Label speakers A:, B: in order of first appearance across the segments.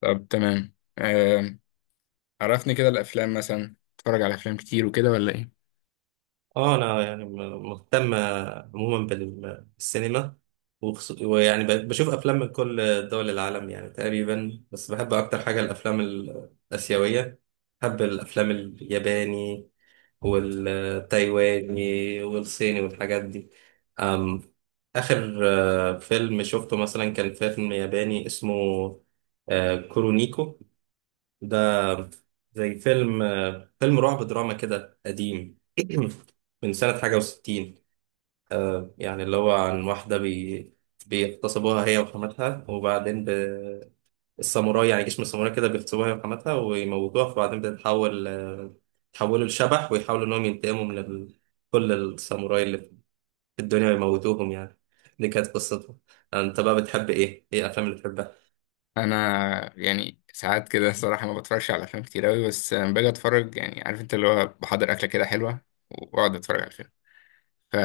A: طب تمام، عرفني كده الافلام مثلا. بتتفرج على افلام كتير وكده ولا ايه؟
B: اه، انا يعني مهتم عموما بالسينما، ويعني بشوف افلام من كل دول العالم يعني تقريبا، بس بحب اكتر حاجه الافلام الاسيويه. بحب الافلام الياباني والتايواني والصيني والحاجات دي. أم اخر فيلم شفته مثلا كان فيلم ياباني اسمه كورونيكو ده. زي فيلم رعب دراما كده قديم من سنة حاجة وستين. يعني اللي هو عن واحدة بيغتصبوها هي وحماتها، وبعدين الساموراي، يعني جيش من الساموراي كده بيغتصبوها هي وحماتها ويموتوها. فبعدين بتتحول آه، يتحولوا لشبح ويحاولوا إنهم ينتقموا من كل الساموراي اللي في الدنيا ويموتوهم يعني. دي كانت قصته. أنت بقى بتحب إيه؟ إيه الأفلام اللي بتحبها؟
A: انا يعني ساعات كده الصراحه ما بتفرجش على افلام كتير قوي، بس لما باجي اتفرج يعني، عارف انت اللي هو، بحضر اكله كده حلوه واقعد اتفرج على الفيلم. ف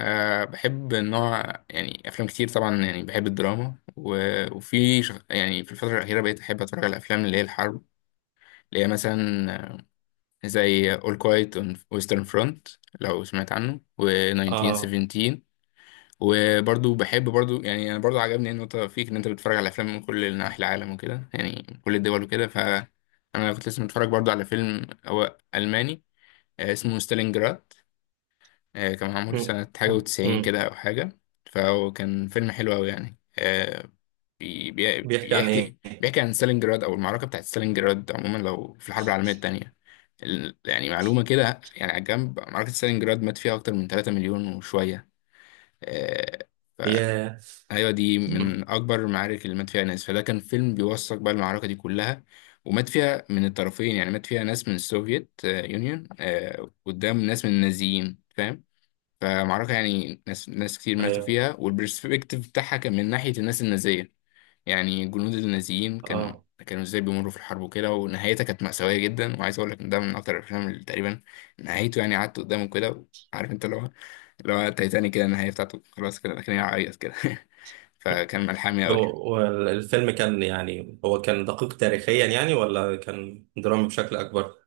A: بحب نوع، يعني افلام كتير طبعا. يعني بحب الدراما وفي يعني في الفتره الاخيره بقيت احب اتفرج على الافلام اللي هي الحرب، اللي هي مثلا زي All Quiet on Western Front لو سمعت عنه
B: آه.
A: و1917. وبرضو بحب برضو، يعني انا برضو عجبني النقطه فيك ان انت بتتفرج على افلام من كل نواحي العالم وكده، يعني من كل الدول وكده. ف انا كنت لسه متفرج برضو على فيلم هو الماني، اسمه ستالينجراد، كان معمول
B: م-
A: سنه حاجه
B: م-
A: وتسعين
B: م.
A: كده او حاجه. فهو كان فيلم حلو قوي يعني،
B: بيحكي عن إيه؟
A: بيحكي عن ستالينجراد او المعركه بتاعت ستالينجراد عموما، لو في الحرب العالميه الثانيه. يعني معلومه كده يعني على جنب، معركه ستالينجراد مات فيها اكتر من 3 مليون وشويه. آه،
B: ياه.
A: ايوه دي
B: مم.
A: من اكبر المعارك اللي مات فيها ناس. فده كان فيلم بيوثق بقى المعركه دي كلها. ومات فيها من الطرفين، يعني مات فيها ناس من السوفييت يونيون قدام ناس من النازيين، فاهم؟ فمعركه يعني ناس كتير ماتوا
B: ايوه.
A: فيها، والبرسبكتيف بتاعها كان من ناحيه الناس النازيه. يعني جنود النازيين
B: اه.
A: كانوا ازاي بيمروا في الحرب وكده، ونهايتها كانت مأساوية جدا. وعايز اقول لك ان ده من اكتر الافلام اللي تقريبا نهايته، يعني قعدت قدامه كده، عارف انت اللي هو، تايتانيك كده، النهاية بتاعته خلاص كده، لكن هعيط كده فكان ملحمي
B: طب
A: قوي.
B: والفيلم كان، يعني هو كان دقيق تاريخيا يعني، ولا كان درامي بشكل اكبر؟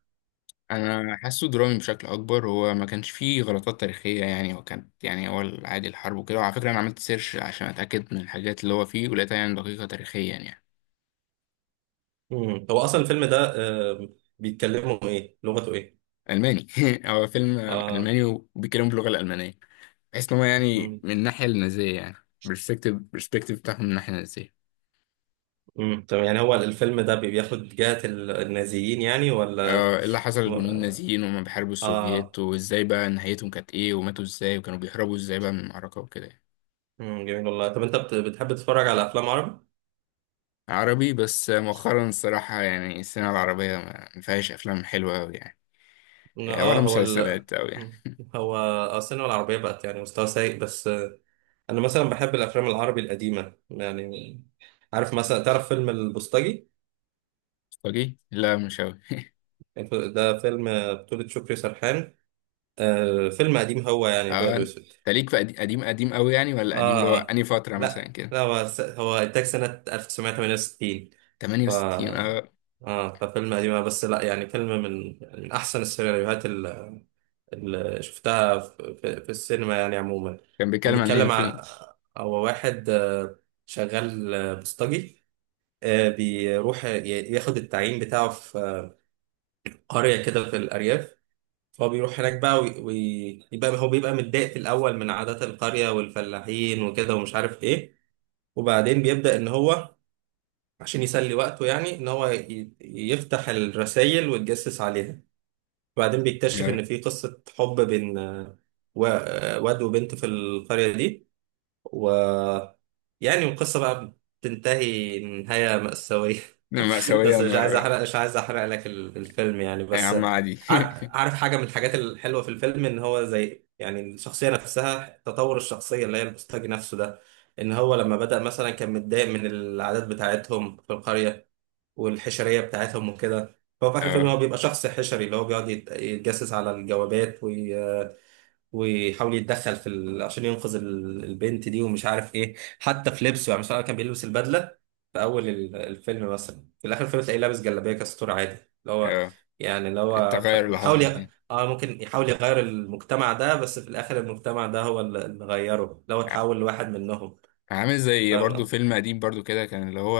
A: انا حاسه درامي بشكل اكبر. هو ما كانش فيه غلطات تاريخيه يعني، هو كانت يعني، هو عادي الحرب وكده. وعلى فكره انا عملت سيرش عشان اتاكد من الحاجات اللي هو فيه، ولقيتها يعني دقيقه تاريخيا يعني.
B: مم. هو اصلا الفيلم ده آه، بيتكلموا ايه، لغته ايه؟
A: الماني هو فيلم
B: اه.
A: الماني وبيتكلم باللغه الالمانيه، بحيث ان هو يعني
B: مم.
A: من الناحيه النازيه يعني، برسبكتيف بتاعهم من الناحيه النازيه.
B: مم. طب يعني هو الفيلم ده بياخد جهة النازيين يعني، ولا؟
A: ايه اللي حصل
B: و-
A: للجنود النازيين وهم بيحاربوا
B: اه.
A: السوفييت، وازاي بقى نهايتهم كانت ايه، وماتوا ازاي، وكانوا بيهربوا ازاي بقى من المعركه وكده يعني.
B: مم. جميل والله. طب انت بتحب تتفرج على افلام عربي؟
A: عربي، بس مؤخرا الصراحه يعني السينما العربيه ما فيهاش افلام حلوه قوي يعني،
B: اه.
A: ولا
B: هو
A: مسلسلات قوي
B: مم.
A: يعني.
B: هو السينما العربية بقت يعني مستوى سيء بس. انا مثلا بحب الافلام العربي القديمه يعني. عارف، مثلا تعرف فيلم البوسطجي؟
A: لا مش قوي
B: ده فيلم بطولة شكري سرحان. آه، فيلم قديم هو يعني
A: اه،
B: ابيض
A: انت
B: واسود.
A: ليك في قديم؟ قديم قديم قوي، يعني، ولا
B: اه.
A: قديم اللي هو
B: آه.
A: انهي فتره مثلا
B: لا،
A: كده؟
B: لا هو انتاج سنه 1968. ف
A: 68، اه.
B: اه. ففيلم قديم، بس لا يعني فيلم من احسن السيناريوهات اللي شفتها في السينما يعني عموما.
A: كان
B: هو
A: بيتكلم عن ايه
B: بيتكلم عن،
A: الفيلم؟
B: هو واحد شغال بوسطجي. بيروح ياخد التعيين بتاعه في قرية كده في الأرياف. فهو بيروح هناك بقى ويبقى هو بيبقى متضايق في الأول من عادات القرية والفلاحين وكده ومش عارف إيه. وبعدين بيبدأ إن هو، عشان يسلي وقته يعني، إن هو يفتح الرسايل ويتجسس عليها. وبعدين بيكتشف
A: آه،
B: إن في قصة حب بين واد وبنت في القرية دي. ويعني القصة بقى بتنتهي نهاية مأساوية.
A: مأساوية،
B: بس
A: يا نهار أبيض.
B: مش عايز احرق لك الفيلم يعني
A: يا
B: بس.
A: عم عادي
B: عارف حاجه من الحاجات الحلوه في الفيلم ان هو زي يعني الشخصيه نفسها، تطور الشخصيه اللي هي البوستاجي نفسه ده. ان هو لما بدأ مثلا كان متضايق من العادات بتاعتهم في القريه والحشريه بتاعتهم وكده، فهو في اخر الفيلم
A: اه،
B: هو بيبقى شخص حشري اللي هو بيقعد يتجسس على الجوابات. ويحاول يتدخل في عشان ينقذ البنت دي ومش عارف ايه. حتى في لبسه يعني، مثلا كان بيلبس البدله في اول الفيلم، مثلا في الاخر الفيلم تلاقيه لابس جلابيه كاستور عادي اللي هو
A: اه،
B: يعني اللي هو
A: التغير اللي
B: حاول
A: حصل فيه،
B: اه ممكن يحاول يغير المجتمع ده، بس في الاخر المجتمع ده هو اللي غيره، اللي هو اتحول لواحد منهم.
A: عامل زي برضو
B: فاهم.
A: فيلم قديم برضو كده كان، اللي هو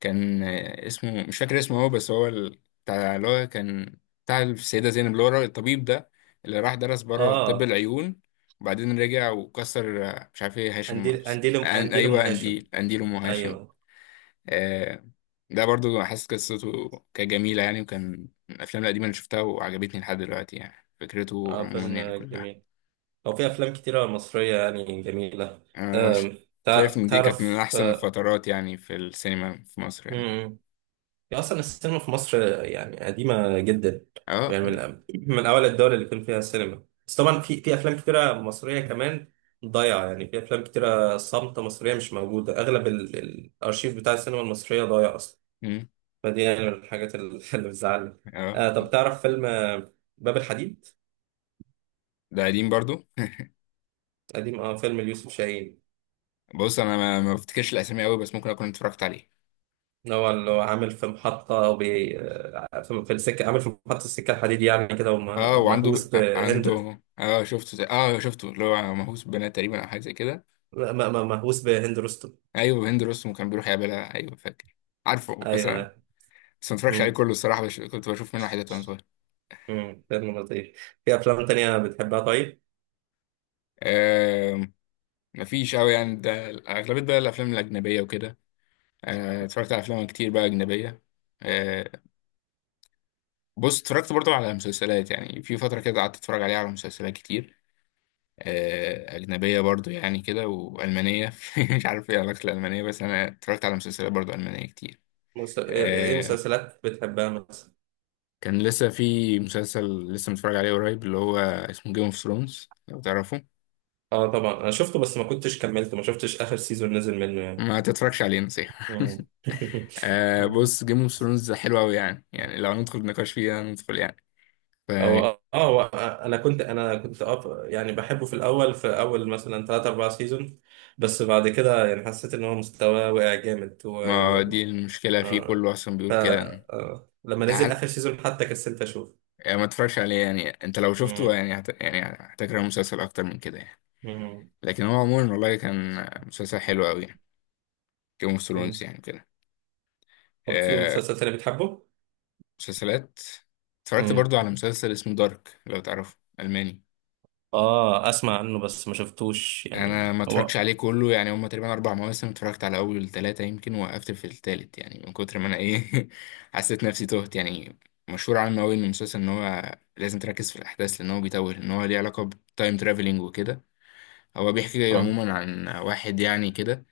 A: كان اسمه مش فاكر اسمه هو، بس هو بتاع اللي هو كان بتاع السيدة زينب، اللي هو الطبيب ده اللي راح درس بره طب
B: اه.
A: العيون، وبعدين رجع وكسر، مش عارف ايه، هاشم،
B: انديل
A: بس
B: انديل انديل ام
A: ايوه،
B: هاشم.
A: انديل انديل ام هاشم.
B: ايوه.
A: آه ده برضو حاسس قصته كانت جميلة يعني، وكان من الافلام القديمة اللي شفتها وعجبتني لحد دلوقتي، يعني فكرته
B: اه،
A: عموما يعني
B: فيلم
A: كلها.
B: جميل. هو في افلام كتيره مصريه يعني جميله.
A: يعني أنا
B: أم،
A: شايف إن دي كانت من
B: تعرف
A: أحسن الفترات يعني في السينما في مصر، يعني كده.
B: امم هي اصلا السينما في مصر يعني قديمه جدا.
A: أه
B: يعني من
A: دي-
B: من اول الدول اللي كان فيها سينما، بس طبعا في افلام كتيره مصريه كمان ضايعه. يعني في افلام كتيره صامته مصريه مش موجوده. اغلب الارشيف بتاع السينما المصريه ضايع اصلا.
A: مم،
B: فدي يعني من الحاجات اللي بتزعلني.
A: أه،
B: آه، طب تعرف فيلم باب الحديد؟
A: ده قديم برضو.
B: قديم، اه، فيلم ليوسف شاهين.
A: بص، أنا ما بفتكرش الأسامي أوي، بس ممكن أكون اتفرجت عليه.
B: اللي هو عامل في محطة، وبي... آه، في السكة. عامل في محطة السكة الحديد يعني كده،
A: أه، وعنده
B: ومهووس بهند.
A: عنده أه، أه شفته اللي هو مهووس بنات تقريبا، أو حاجة زي كده.
B: لا، ما مهووس بهند رستم.
A: أيوه، هند رستم كان بيروح يقابلها، أيوه فاكر، عارفه. بس
B: ايوه.
A: أنا، ما اتفرجش عليه
B: امم
A: كله الصراحة، كنت بشوف منه حاجات وأنا صغير.
B: فيلم لطيف. في افلام تانية بتحبها طيب؟
A: أه... مفيش أوي يعني، ده أغلبية بقى الأفلام الأجنبية وكده. اتفرجت على أفلام كتير بقى أجنبية. آه، بص اتفرجت برضو على مسلسلات، يعني في فترة كده قعدت اتفرج عليها على مسلسلات كتير، أجنبية برضو يعني كده، وألمانية مش عارف ايه علاقة الألمانية، بس أنا اتفرجت على مسلسلات برضو ألمانية كتير.
B: ايه
A: آه،
B: مسلسلات بتحبها مثلا؟
A: كان لسه في مسلسل لسه متفرج عليه قريب، اللي هو اسمه جيم اوف ثرونز لو تعرفه.
B: اه طبعا انا شفته، بس ما كنتش كملته، ما شفتش اخر سيزون نزل منه يعني.
A: ما تتفرجش عليه، نصيحة
B: مم.
A: بص جيم اوف ثرونز حلو أوي يعني لو ندخل نقاش فيها ندخل يعني.
B: هو
A: فما،
B: اه هو انا كنت اه يعني بحبه في الاول، في اول مثلا 3 4 سيزون، بس بعد كده يعني حسيت ان هو مستواه وقع جامد و...
A: دي المشكلة فيه
B: آه.
A: كله، أصلا
B: ف
A: بيقول كده.
B: آه. لما
A: انت
B: نزل اخر سيزون حتى كسلت اشوف.
A: يعني ما اتفرجش عليه يعني، انت لو
B: مم.
A: شفته يعني يعني هتكره المسلسل اكتر من كده يعني.
B: مم.
A: لكن هو عموما والله كان مسلسل حلو قوي يعني، جيم اوف ثرونز
B: مم.
A: يعني كده.
B: طب في
A: آه،
B: مسلسل تاني بتحبه؟
A: مسلسلات، اتفرجت
B: مم.
A: برضو على مسلسل اسمه دارك لو تعرفه، الماني.
B: اه، اسمع عنه بس ما شفتوش يعني
A: انا ما اتفرجتش
B: هو.
A: عليه كله يعني، هما تقريبا 4 مواسم، اتفرجت على اول ثلاثه، يمكن وقفت في الثالث يعني، من كتر ما انا ايه حسيت نفسي تهت يعني. مشهور عنه قوي ان المسلسل ان هو لازم تركز في الاحداث، لان هو بيتوه، ان هو ليه علاقه بتايم ترافلينج وكده. هو بيحكي
B: اه.
A: عموما عن واحد يعني كده،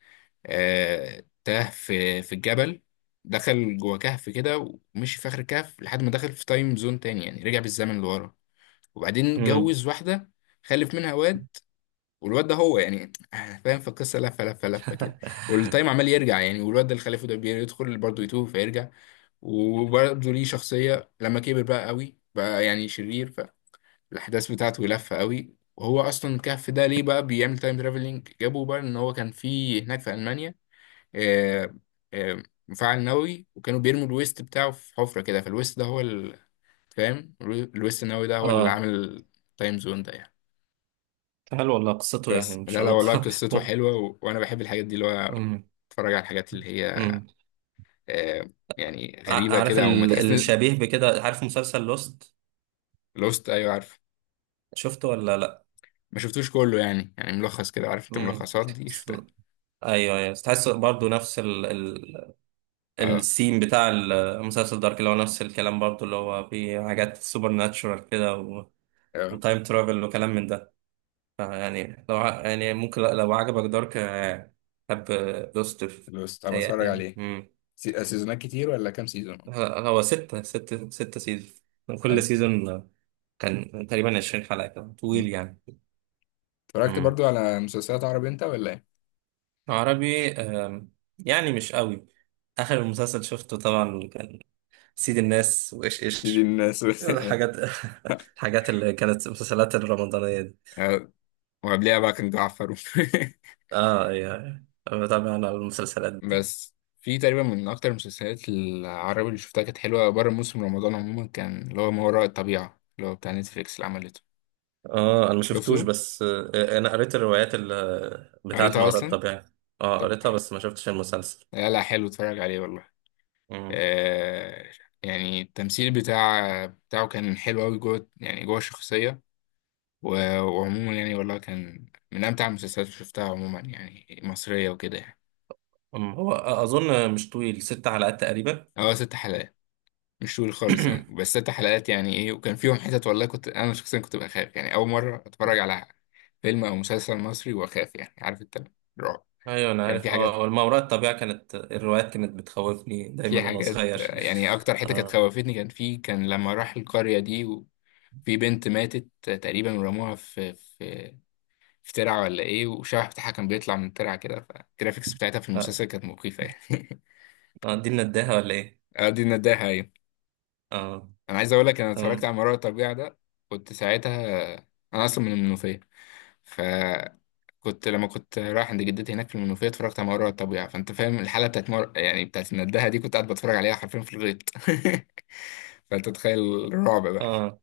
A: تاه في الجبل، دخل جوه كهف كده، ومشي في آخر الكهف لحد ما دخل في تايم زون تاني، يعني رجع بالزمن لورا. وبعدين
B: مم.
A: اتجوز واحدة، خلف منها واد، والواد ده هو يعني فاهم، في القصة لفة لفة لفة كده. والتايم عمال يرجع يعني، والواد ده اللي خلفه ده بيدخل برضه يتوه فيرجع، وبرضه ليه شخصية لما كبر بقى قوي بقى يعني شرير. الاحداث بتاعته لفه قوي. وهو اصلا الكهف ده ليه بقى بيعمل تايم ترافلنج، جابوا بقى ان هو كان في هناك في المانيا، آه، مفاعل نووي، وكانوا بيرموا الويست بتاعه في حفره كده. فالويست ده هو فاهم، الويست النووي ده هو اللي
B: اه،
A: عامل تايم زون ده يعني.
B: حلو والله قصته يعني
A: بس لا لا، والله
B: مشوقة.
A: قصته حلوه، وانا بحب الحاجات دي، اللي هو
B: مم.
A: اتفرج على الحاجات اللي هي،
B: مم.
A: آه، يعني غريبه
B: عارف
A: كده، او ما تحس ان.
B: الشبيه بكده. عارف مسلسل لوست؟
A: لوست، ايوه عارف.
B: شفته ولا لا؟
A: ما شفتوش كله يعني، يعني ملخص كده، عارف انت
B: مم.
A: الملخصات دي،
B: س-
A: شفتها.
B: ايوه، ايوه، تحس برضو نفس السيم بتاع المسلسل دارك اللي هو نفس الكلام برضو، اللي هو في حاجات سوبر ناتشورال كده،
A: اه.
B: وتايم ترافل وكلام من ده. فيعني لو ع- يعني ممكن لو عجبك دارك، حب لوستر.
A: بس طب،
B: تهيألي
A: اتفرج
B: يعني.
A: عليه
B: مم.
A: سيزونات كتير ولا كام سيزون؟
B: هو ستة سيزون. كل
A: حلو.
B: سيزون كان تقريبا 20 حلقة، كان
A: مم.
B: طويل يعني.
A: اتفرجت
B: مم.
A: برضو على مسلسلات عربي انت ولا ايه؟
B: عربي، يعني مش قوي. آخر مسلسل شفته طبعا كان سيد الناس وإيش
A: دي
B: إيش
A: الناس
B: الحاجات الحاجات اللي كانت المسلسلات الرمضانية دي.
A: آه، وقبليها بقى كان جعفر
B: اه يعني، بتابع أنا المسلسلات.
A: بس في تقريبا من اكتر المسلسلات العربي اللي شفتها كانت حلوه بره موسم رمضان عموما، كان اللي هو ما وراء الطبيعه، اللي هو بتاع نتفليكس اللي عملته.
B: اه انا ما شفتوش،
A: شفته،
B: بس انا قريت الروايات بتاعت
A: قريتها
B: ما وراء
A: اصلا.
B: الطبيعة. اه
A: طب
B: قريتها بس ما شفتش المسلسل.
A: لا لا، حلو، اتفرج عليه والله.
B: مم.
A: آه يعني التمثيل بتاعه كان حلو قوي جوه، يعني جوه الشخصيه. وعموما يعني والله كان من أمتع المسلسلات اللي شفتها عموما، يعني مصرية وكده يعني.
B: هو اظن مش طويل، 6 حلقات تقريبا.
A: هو 6 حلقات، مش طويل خالص يعني، بس 6 حلقات، يعني إيه، وكان فيهم حتت والله كنت أنا شخصيا كنت بخاف يعني، أول مرة أتفرج على فيلم أو مسلسل مصري وأخاف، يعني عارف أنت، رعب.
B: ايوه انا
A: يعني في
B: عارف اه،
A: حاجات،
B: والما وراء الطبيعة كانت الروايات كانت بتخوفني دايما وانا صغير.
A: يعني أكتر حتة كانت
B: اه.
A: خوفتني، كان في، لما راح القرية دي في بنت ماتت تقريبا ورموها في ترعة ولا ايه، وشبح بتاعها كان بيطلع من الترعة كده، فالجرافيكس بتاعتها في
B: لا.
A: المسلسل كانت مخيفة يعني
B: دي نداها ولا ايه؟
A: دي النداهة، أيوة.
B: اه.
A: أنا عايز أقول لك، أنا اتفرجت
B: تمام.
A: على مرار الطبيعة ده، كنت ساعتها، أنا أصلا من المنوفية، فكنت لما كنت رايح عند جدتي هناك في المنوفية اتفرجت على مرار الطبيعة. فأنت فاهم الحالة بتاعت يعني بتاعت النداهة دي، كنت قاعد بتفرج عليها حرفيا في الغيط فأنت تخيل الرعب بقى.
B: اه،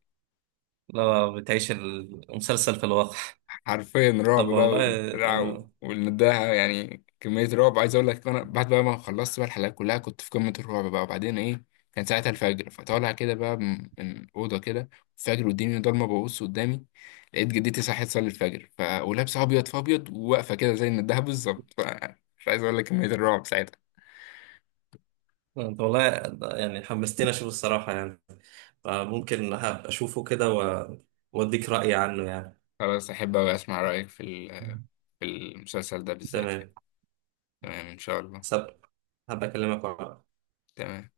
B: لا بتعيش المسلسل في الواقع.
A: حرفيا رعب
B: طب
A: بقى،
B: والله.
A: وبتاع، والنداهة، يعني كمية رعب. عايز أقول لك، أنا بعد بقى ما خلصت بقى الحلقة كلها كنت في قمة الرعب بقى، وبعدين إيه، كان ساعتها الفجر، فطالع كده بقى من أوضة كده، الفجر، والدنيا ضلمة، ببص قدامي لقيت جدتي صحيت تصلي الفجر، ولابسة أبيض في أبيض، وواقفة كده زي النداهة بالظبط، مش عايز أقول لك كمية الرعب ساعتها.
B: طب والله يعني حمستني اشوف الصراحة يعني. فممكن هبقى اشوفه كده واديك رأيي عنه يعني.
A: خلاص، أحب أوي أسمع رأيك في في المسلسل ده بالذات يعني.
B: تمام.
A: تمام إن شاء الله.
B: سب هبقى اكلمك.
A: تمام.